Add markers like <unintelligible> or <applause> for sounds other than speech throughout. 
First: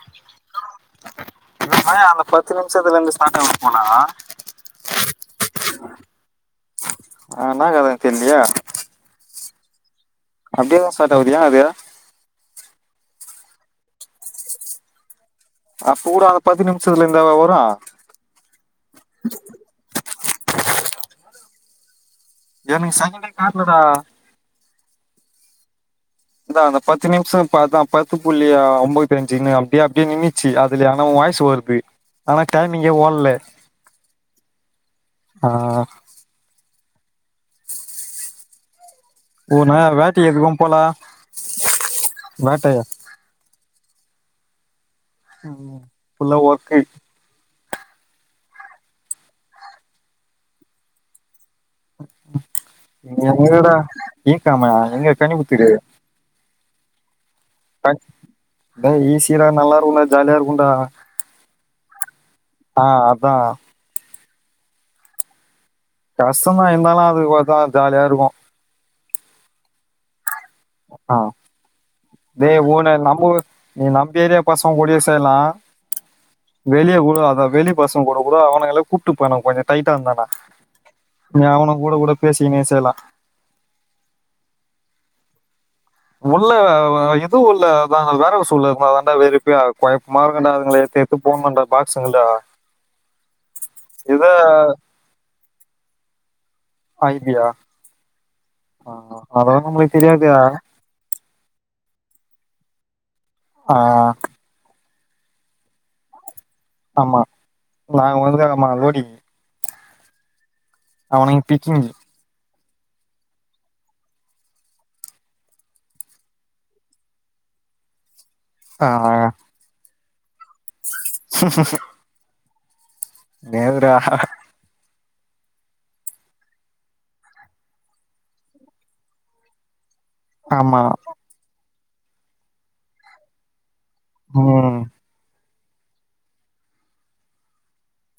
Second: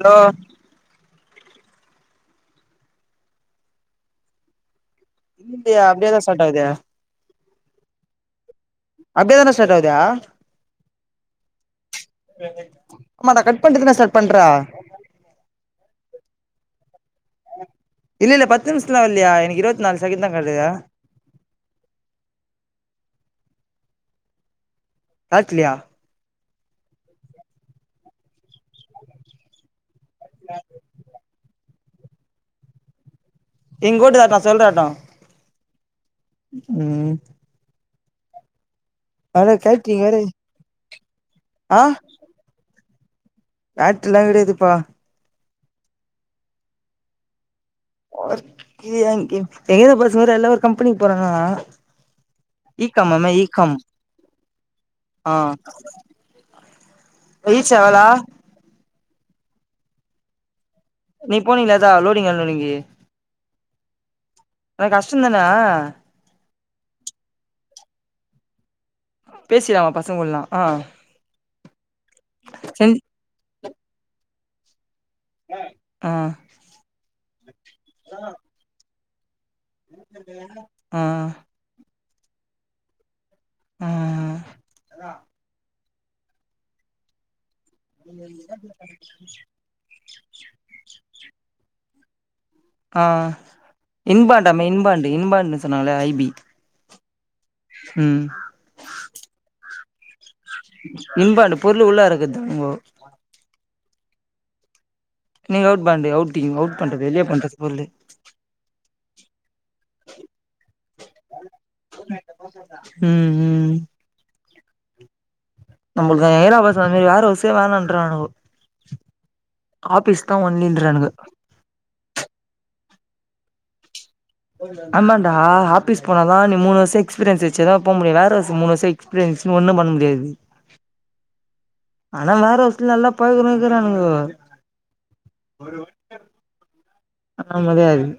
Hello நம அந்த பத்து நிமிஷத்துல இருந்து <unintelligible> போனா இல்ந்தையா அப்படியதாம் ஸ்டார்ட் ஆகுது ஆஹ் நான் கத தெரிலியே அப்டியே தான ஸ்டார்ட் ஆகுது அப்படியதான் ஸ்டார்ட் ஆகுது ஏன் அது ஆமாடா கட் பண்டு தானே ஸ்டார்ட் பண்ற அப்பூட பத்து நிமிஷம் இல்ல இல்ல பத்து நிமிஷல வல்லயா எனக்கு இருவத்த நாலு சகந்ததா காட்டுது என்னுக்கு சங்கல காட்லடா காட்லயா அதான் பத்து நிமிஷம் பான் பத்து புள்ளி ஐ ம்பத்தி அஞ்சுன்னு அப்படியே அப்படியே நின்னுச்சு அதுல ஆனா உன் வாய்ஸு வருது ஆனா டைமிங்கே ஓட் ல எங்க வீட்டு தான் நான் சொல்றேட்ட ஆஹ் உம்ஹ் ஓ நய கேட்ரிங் வேற வேட்டைய எதுக்கும் போல வேட்டையா ஆக்ட்லா கிடையாதுப்பா உம் புல்லா ஒர்கிங் எங்கேதோ பசங்க வேற எல்லா ஒரு கம்பெனிக்கு போறாங்களா இ காம் மாமா இ எங்கடா காம் இக்கமா எங்க ஆ கனிபத்தடு ரீச் ஆவலா இசி சீனா நல்லா இருக்கும்ண்டா ஜாலியா இருக்கும்ண்டா நீ போனீங்களாதா லோடிங்கன்னோனிகி அதான் ஆனா கஷ்டந்தான கஷ்டம்தான் இருந்தாலும் அதுக்கு பாத்தா ஜாலியா இருக்கு பேசிடாமா பசங்கூடலா ஆ ஆஹ் தே ஊன செஞ் நம்ப ஊரு நீ நம் ஏரியா பசங்க கூடிய சுத்தி செய்யலாம் ஆ வெளியே கூட அத வெளி பசங் கூட கூட அவனுங்க கூப்ட்டு போன கொஞ்ச டைட்டா வந்தானா ஆ நீ அவனும் கூட கூட பேசிகினே செய்யலாம் உஹ் ம் உள்ள எதுவும் உள் வேற சூழ் அதண்டறுண்ட போ வெறுப்பே அவ்து குழப்பமா இருக்கு டா அத எடுத்து எடுத்து போடணும் டா சொல்டா ஆ இன்பாண்டாமே இன்பாண்டு இன்பாண்டுன்னு சொன்னாங்களே ஐபி ஐடியா ஆ அதூனு ந சரியாகையா இன்பாண்டு பொருள் உள்னா இருக்குது உங்க ஆஹ் நீங்க அவுட் பாண்டி அவுட் தீங்க அவுட் பண்றது ஆமா வெளியே பண்றது பொருள் நாங்க வந்து ஆமா அவுனுங்க பிச் <unintelligible> ம் ம் நம்புல்து ஏரியா பசங்க மேரி வேர் ஹௌஸ்சே வேனான்றுனாங்க ஆஹ் ஆபீஸ் இத்தா ஒன்னிலின்றானுங்க தேவுடா ஹா ஹா ஆமாண்டா ஆபிஸ் போனதான் நீ மூணு வருஷ எக்ஸ்பீரியன்ஸ் வச்சுதான் போ முடியும் வேர்ஹௌஸ் மூணு வருஷம் எஸ்பீரியன்ஸ் வச்சி ஒன்னும் பண்ண முடியாது ஆமா அதான் வேற்ஹௌஸ்ல நல்லா பழகறோ க்கிறானுங்கோ ம் ஒரு <unintelligible>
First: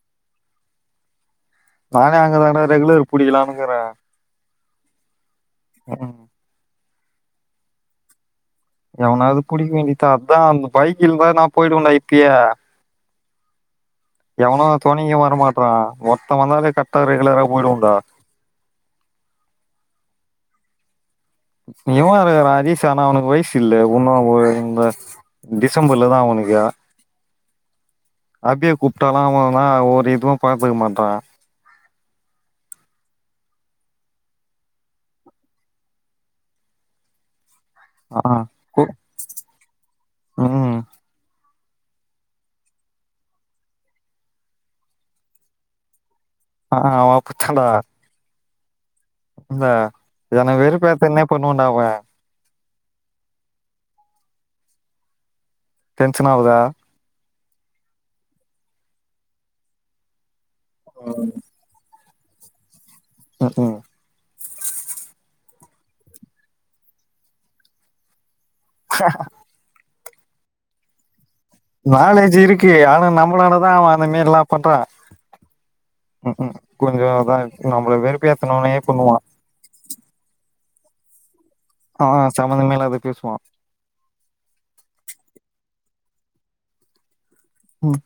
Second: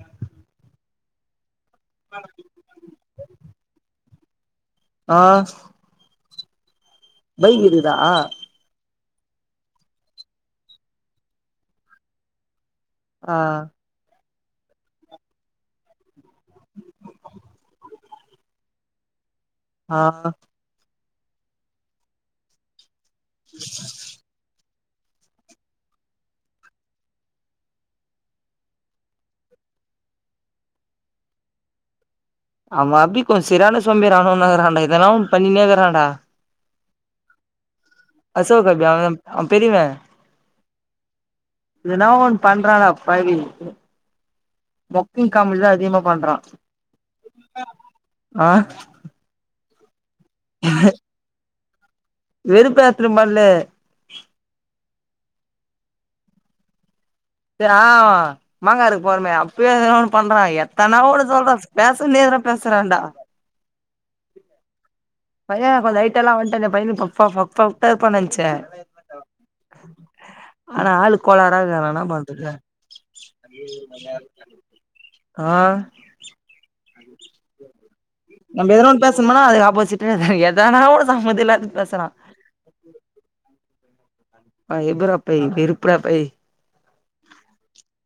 நானே அங்கதாண்டா ரெகுலர் புடிலான்னுக்கிற ஆ ஹஹூம் பைக் இருக்குதா எவனாவது குடிக்க வேண்டியதுதா அதா அந்த பைக் இருந்தா நான போயிடு வேண்டா இப்பியே ஹ எவனோ தொணையோ வரமாட்றான் ஒர்தன் வந்தாலே கர்டா ரெகுலரா போய்டுவோன்டா ஆஹ இவ அருக்குறா அரிஷா ஆனா அவனக்கு வயசு இல்லை ஒன்னும் ஒரு இந்த டிசம்பர்ல தான் அவனுக்கு அபிய கூப்டாலோ அவன் தான் ஒரு இதுவும் பாத்துக்க மாட்றான் அவ அபி கொஞ்ச செரியான சோம்பேறியாணவன இருக்காண்டா எதனா ஒன்னு பன்னிக்குனே இருக்கறாடா ஆ அசோக் அவ கூ- அவன் பெரியவ ம் இதனா ஒண்ணு பண்றான பாவி மொக்க காமடிலா தான் அதிகமா பண்றான் ஆஹா அவ அப்டிதாண்டா ஆ <unintelligible> என்ன வெறுப் பேத்துன்னே பண்ணுவ <inaudible> வெறுப்பேத்தரமல்ல டென்ஷன் ஆவுதா ஆ மாங்கா எடுக்க போறமே அப்பயே எதனா ஒன்னு பண்றா எ தெனவோட சொல்றா பேஸ் <unintelligible> நேர்ல பேசறாண்டா ம் ம் பைய கொஞ்ச ஐட்டலா வந்ட்டா இந்த பையன <unintelligible> ஆனா ஆளு கோளாரா இருக்குறான் என்னா நாலேஜ் பண்றது இருக்கு ஆனா நம்மளால தா அவ அந்த மேரிலா பண்றா ஆ ம் ம் கொஞ்சோ அதா நம்மள வெறுப்பேத்தனுனே பண்ணுவா தெனோ ஒரு சம்மந்தில்லா ஆ சமந்தமே இல்லாதது பேசுவா ஆ எக்குரா பை வெருப்புரா பை ம்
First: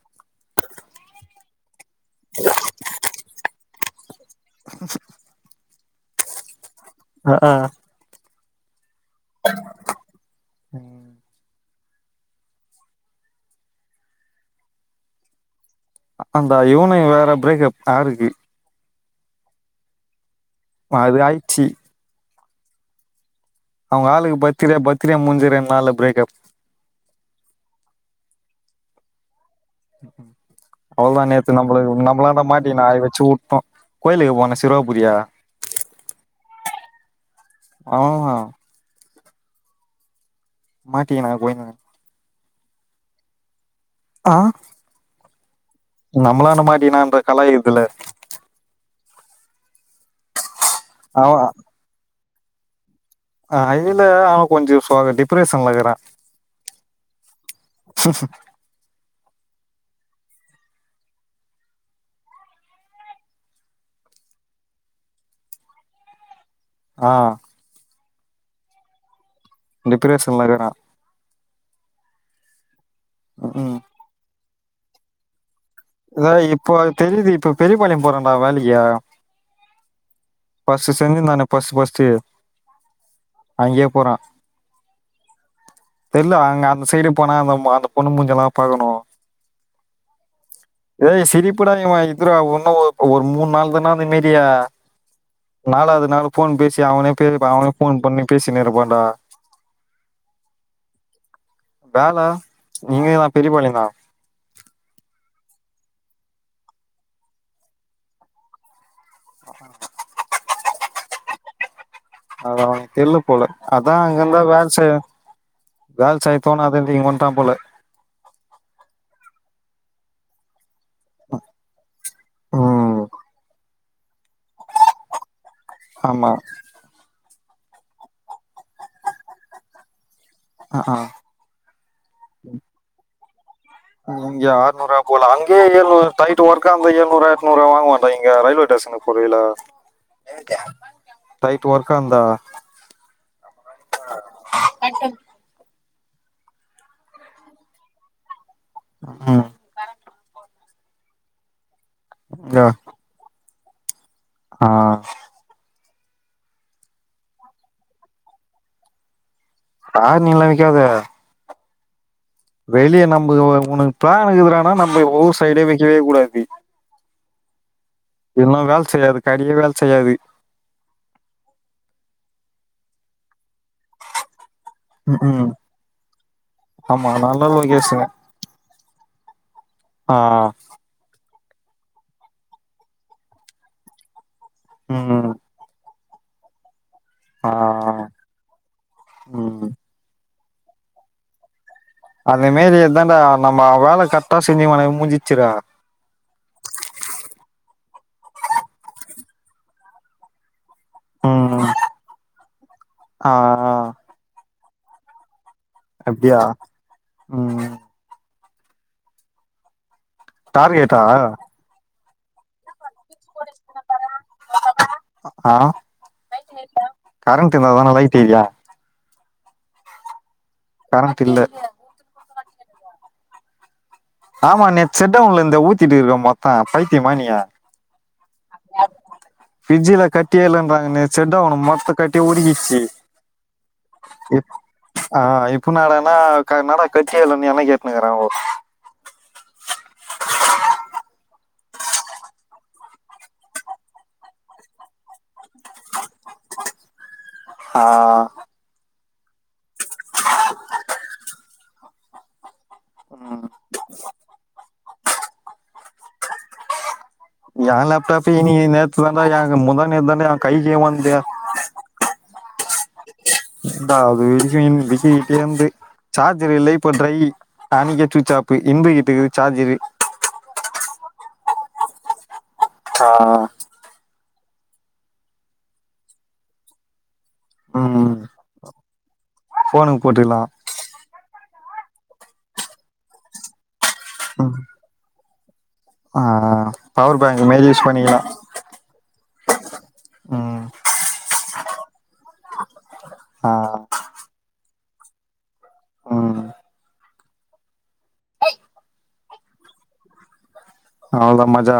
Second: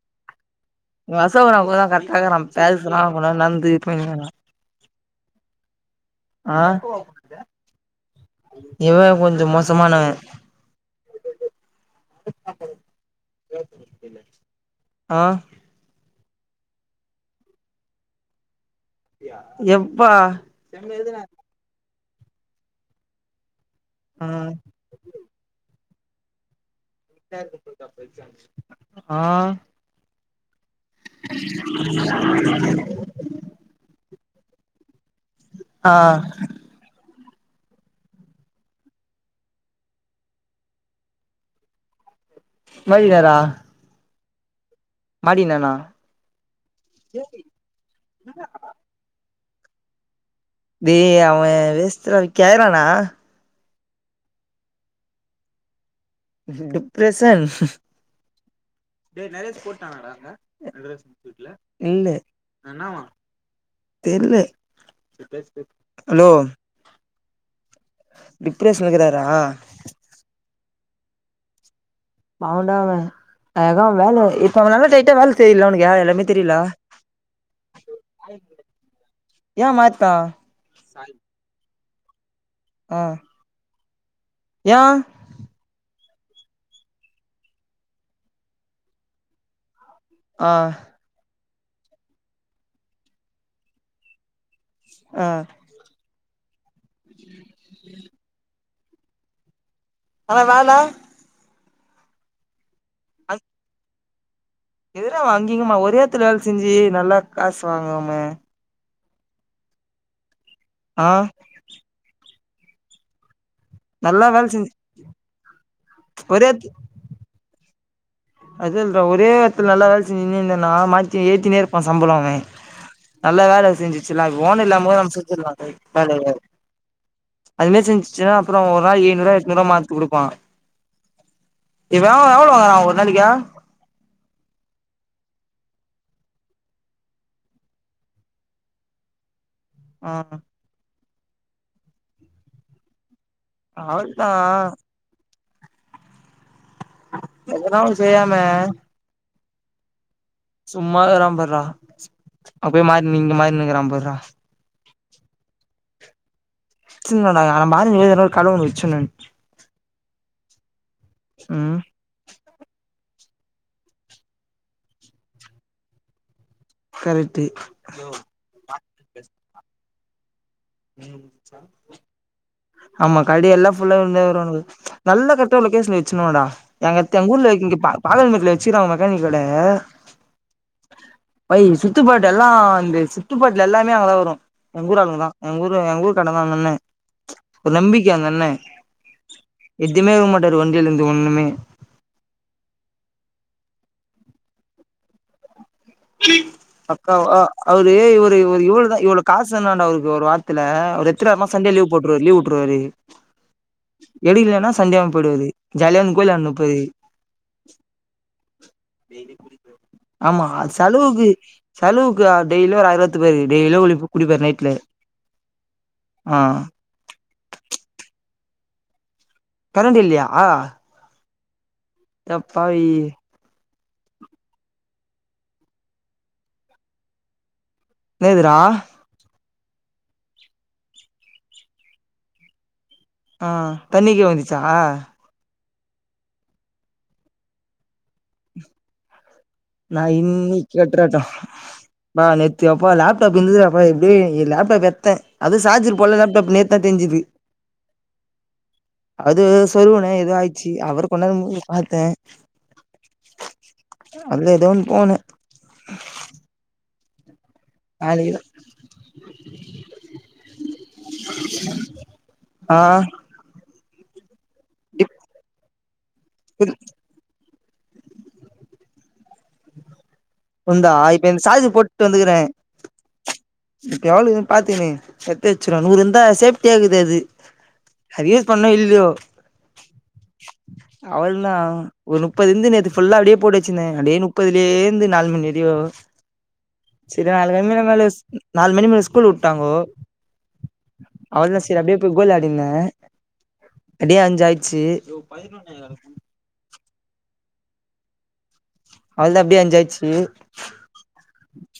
வசவுறா <unintelligible> கேக்கறா பேசறா <unintelligible> நந்து <inaudible> ஆ அஹ் ஆஹ் இவ கொஞ்சோ மோசமானவ ம். அ அந்தா இவனயு வேற பிரேக்கப் ஆருக்கு எப்பா அது ஆயிச்சி அவங்க ஆ ஆளுக்கு பாத்தில்ல பர்த்து டே முடிஞ்சு ரெண் நாள்ல பிரேக்கப் ஆ ம் அவ்ளு நேத்து நம்மளு <unintelligible> நம்மளாண்ட மாட்டிகினா அய் வெச்சு உட்டோ கோய்லுக்கு போன்னே <unintelligible> ஆ <unintelligible> மாட்டிகினா கோயிந்த வய்கரா ஆஹ் மாட்டியினண்ணா நம்மளான்ட மாட்டினான்ட இந்த கலாய்க்ரதுல யே அவ வேஸ்ட்ரா கேக்ரானா அ இதுல அவ கொஞ்சோ சொதப் டிப்ரஷன்லருக்குறா டிப்ரஷன் இல்ல தெர்ல ஹலோ ஆஹ் டிப்ரஷ்லருக்குறாரா டிப்ரஷன்ல இருக்குரா பாவொண்டா அவெ அதா வேல இர் அவளால டைய்ட்டா வேல்ப் இத இப்போ தெரியுது இப்ப பெரியபாளையோ போறோன்டா வேலைக்கி ஏ மாட்னா பஸு செஞ்சிருந்தானே பஸ் பஸ் செய ஆ ஃயா தெர்ல அங்க அந்த சைடு போனா அந்த மா அந்த பொண்ணு மூஞ்சியெல்லா பாக்கணு ஆ ஏய் சிரிப் இப்படா நீ வாங்கித் தருவ ஒன்னு ஒ ஒரு மூணு நாள் தானா நிம்மதியே ஆ நாலாது நாள் போன் பேசி அவனே பே அவனே போன் பண்ணி பேசி நிருப்பான் டா ஆனா வேல வேல நீங்கதா பெரியபாளியங்கா எதுரா வங்கீங்கம்மா ஒரே எடத்துல வேல செஞ்சு நல்லா காசு வாங்காம ஹம் ஆ அத அவங் தெர்ல போல அதா அங்க நல்லா இருந்தா வேல செஞ்சு செ வேல செய்ய தோனாது இங்க வட்டான் போல அதுல ஒரே எடத்துல நல்ல வேலா செஞ்சுங்க நா மாத்தி ஏத்தினே இருப்பே சம்பளவே ம் நல்ல வேல செஞ்சு சல்லாக்க லோன் இல்லாமதா நம்ம செத்துர்லா ஆமா <unintelligible> அதுமே மாறி செஞ்சச்சுா அப்பறோ ஒரு நாள் ஏல்நூறு எட்னூறு மாத்து குடுப்பா ஆ ஆ. இவ எவ்வளோ வாங்குறா ஒருத் மளீக்கா ங்க ஆர்நூறுருவாப் போல அங்கே ஏழுநூ டைட் ஒர்க்ந்த எழுநூறு எட்நூறுபா வாங்ம மாட்டா இங்க ரயில்வே டேஷனுக்கு போறயில ஆஹ் அ னைட் வர்க்கந்தா ஆதா எல்ல செய்யாம ஆஹ் சும்மாகிறான் பாரா அப்பயே மாரினிங் இங்க மாரினுகிற அம்பதுருவா ஆஹ் சின்டா நன மாதறின கழுவுண்ண வச்சு சொன்னன் ஆனி எல்லாம் வக்காத ம் வெளிய நம்புக்கு ஒ ஒனக்கு பிளானு கீதுறானா நம்ப ஊர் சைடே வைக்கவே கூடாது கரட்டு இன்னும் வேல் செய்யாது கடியே வேல் செய்யாது ஆமா கடி எல்லாம் ஃபுல்லா இவனுங்ளே வருவானுங்க ம், நல்லா ம். கரெட்டா லொகேஷன்ல வச்சனுடா தா ஆமா அத்து எங்க நல்ல ஊர்ல வங்க பா லொகேஷன் பாகல்மேட்ல வச்சிகிறாங்க மெக்கானிக் கட ஆ பை சுத்துப்பாட்டு எல்லாம் இந்த சுத்துப்பட்டுல எல்லாமே அங்கதான் வரும் எங்க ஊர் ஆளுங்க ம் தான் எங்க ஊரு எங்க ஊர்கார தான் அந்த அண்ணன் ஆ ஒரு நம்பிக்க அந்த அண்ணன் ம் எதுமேக மாட்ட டது வண்டில இருந்து ஒண்ணுமே அந்தமேரி எதான்டா நம்ம வேல கரெட்டா செஞ்சு ஒனக்கு முஞ்சிச்சுற அக்கா அவ அவரு இவரு இவரு இவருதா இவ்ளோ காசு தருனுமாண்ட அவருக்கு ஒரு வாரத்தல அவரு எத்தின வாரமா ம் சண்டே லீவ் போட்டுருவாரு லீவ் உட்டுருவாரு ஆ எடிகலன்னா சண்டேவும் போயிடுவாரு ஜாலியா அவனுங்க அப்படியா கோயிலானு போயி ம் டெய்லியும் குடிப்பு ஆமா அது டார்கெட்டா லோகு செலவுக்கு ஆஹ் டெய்லியும் ஒரு ஆயிரூபா த்துபாரு டெயிலியும் குளி குடிப்பாரு நைட்ல ஆ ஆஹ் கரண்ட் இருந்தா தான லைட் எரியா கரண்ட் இல்லையா ஆஹ் கரண்ட் இல்ல அடப்பாவி ஆமா நேத் செட்டவுன்ல இருந்து ஊத்திட்டு இருக்கு மொத்தம் பைத்தியமா நீயி லேதுரா ஃபிரிஜில கட்டியே இல்லன்றாங்க நேத்து ஷட்டவுன்னு மொத்த கட்டி உருகிச்சு ஆஹ் தண்ணிக்கு வீந்துச்சா புனடனானடா கட்டிலன்ன என்ன கேட்டுன்னக்கறேன் நான் இன்னி கேட்டுறட்டம் பா நெத்த அப்பா லேப்டாப் இருது அப்பா எப்படிய லேப்டாப் எத்தேன் அது சாஜர் போல லேப்டாப் நேத்தா தெரிஞ்சது ஆ அது சொருவுன எத ஆயச்சு அவர் <unintelligible> பாத்தேன் ஏதோ ஒண் போன <inaudible> ஏன் லாப்டாப் நீ ந எத்து எங்க முத ந எத்த கைக்ககே வந்த ஆ <unintelligible> <unintelligible> சார்ஜர் இல்லை இ போ ட்ரை அணிக்க சூச்சாப்பு இப கிட்டுக்கு சார்ஜரு உந்தா இப்ப இந்த <unintelligible> போட்டுட்டு வந்துக்கறேன் ஆ <unintelligible> பாார்த்தீினு எத்த வச்சுடு நரு இருந்தா சேப்டி ஆகுது அது ம் அதுயூஸ் பண்ண இல் <unintelligible> ஃபோனுக்கு போட்டுக்கலா அவள்தான் ஒரு முப்பது இருந்து நே புல்லா அப்டியே போடு <unintelligible> ம் முப்பதிலே இருந்து <unintelligible> <unintelligible> ஆ பவர் சரி நு பேங்க் மாரி மணி மே யூஸ் பண்ணிக்கலா நாலு மணி மேல ஸ்கூல் விட்டாங்கோ ம் அவ சரி அப்டியே போய் கோல் ஆடிிருந்தன் ஆ அடியா அஞ்ச ஆயச்சு <unintelligible> ஆஹ் அவளதான் அப்படியே அஞ்சுசாயிச்சு அவதா மஜா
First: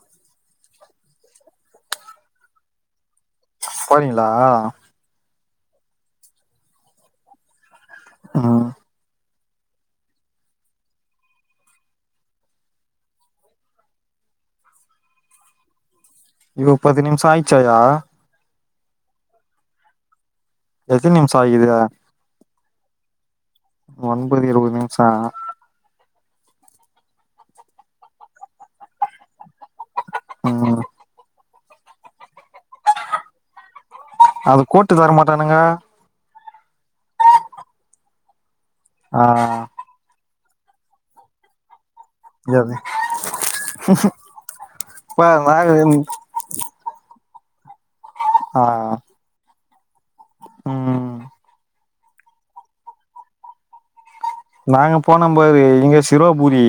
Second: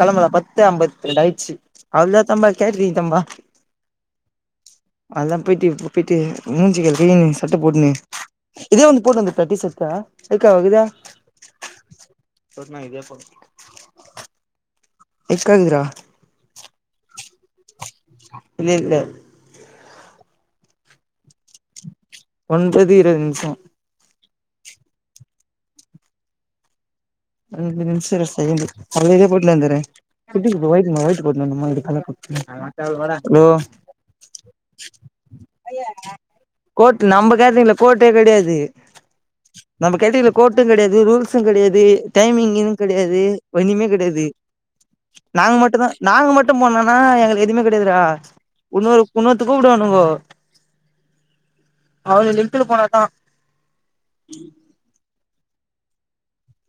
கிளம்பலாம் பத்து ஐம்பத்த ரெண்டு ஆயிடுச்சு அவ்வளா தம்பா கேட்டறீங்க தம்பா பாறீங்களா <unintelligible> ம் இதே வந்து போட வந்து பிரத்திசத்தா எக்காவகுதா ந இது எப்போ எஸ்கந்திரா ச்சயா இல்லஇல்ல எத்தன நிமிசம் ஆயிகிது ஒன்பது இருபது நிமிஷம் புதியதோ‌‌ ஒரு நிமிசா அஞ்சு நிமிஷல்ல செகண்டு அதிகப்பட் ம் <unintelligible> ஹலோ அது கோட்டு தரமாட்டானுங்க கோட் நம்ம கேட்ரீங்ள கோட்டே கிடையாது ஆஹ் கோர்ட்டும் கிடையாது ரூல்ஸும் கிடையாது டைமிங் எது இன்னும் கிடையாது ஒன்னுமே கிடையாது நாங்க மட்டு தான் நாங்க மட்டும் போனோம்னா எங்கல கேக்குதா இன்னோரு இன்னொருத் கூப்படுணுங்கோ ம்ஹ் அவன லிப்ட்டுல போன தான் நாங்க போனம் பாரு இங்க சிவபூரி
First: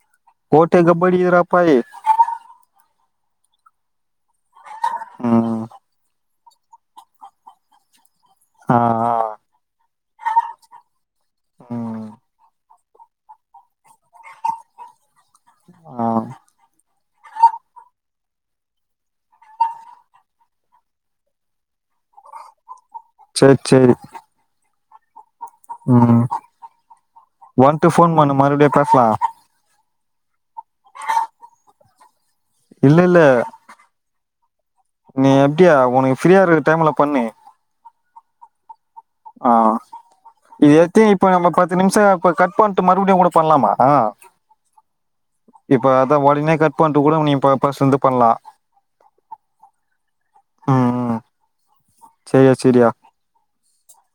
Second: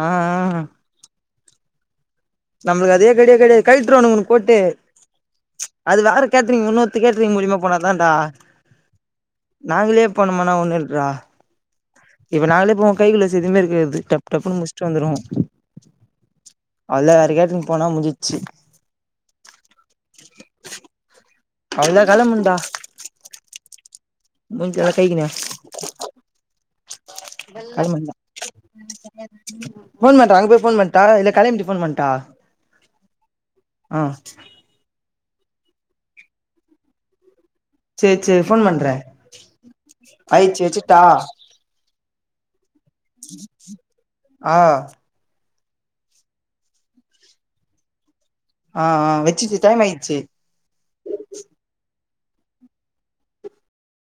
ஆ கோட்டே கப்படிகிதுடா ப்பாயி நம்மளுக்கு அதே கெடயவே கெடையாது கலட்டுருவான்க கோட்டே ம் அது வேரு கேட்ரிங் இன்னொருத்தர் கேட்ரிங் மூலியமா போன தான்டா ஆ ஆ நாங்களே பண்ணமனா ஒண்ணுடுறா ம் இப்ப நாங்களே போ கை கிளவுஸ் எதுவுமே இருக்காது டப் டப்ன்னு முடிச்சுட்டு வந்துரும் ஆஹ் அல்ல வேறக்கேட்ரிங் போனா முடிஞ்டுச்சு அவல காலம் உண்டா செரி செரி முஞ்ச கைக்குனா வன்ட்டு ஃபோன் பண்ணு மறுபடியு பேசலா போன் பண்றன் அங்க போய் போன் பண்ற கலை கைய முடிஞ்சட்டு போன் பண்ணட்டா இல்ல இல்ல நீ எப்டியா ஒனக்கு ஃப்ரீயாருக்க டைம்ல பண்ணு ச்சே செரி ஃபோன் பண்றே ஆ ஆயிடுச்சு இது எது வச்சுட்டா இப்ப நம்ம பத்து நிம்ஷோ இப்ப கட் பன் மறுபடியு கூட பண்லாமா ஆ ஆ இப்ப அத ஒடனே கட் பண்ட்டு கூட நீ இப்ப ஃபஸ்ட்லேந்து பண்லா ஆ ஆ வெச்சிச்சு டைமாயிச்சி ம் ம் செரியா செரியா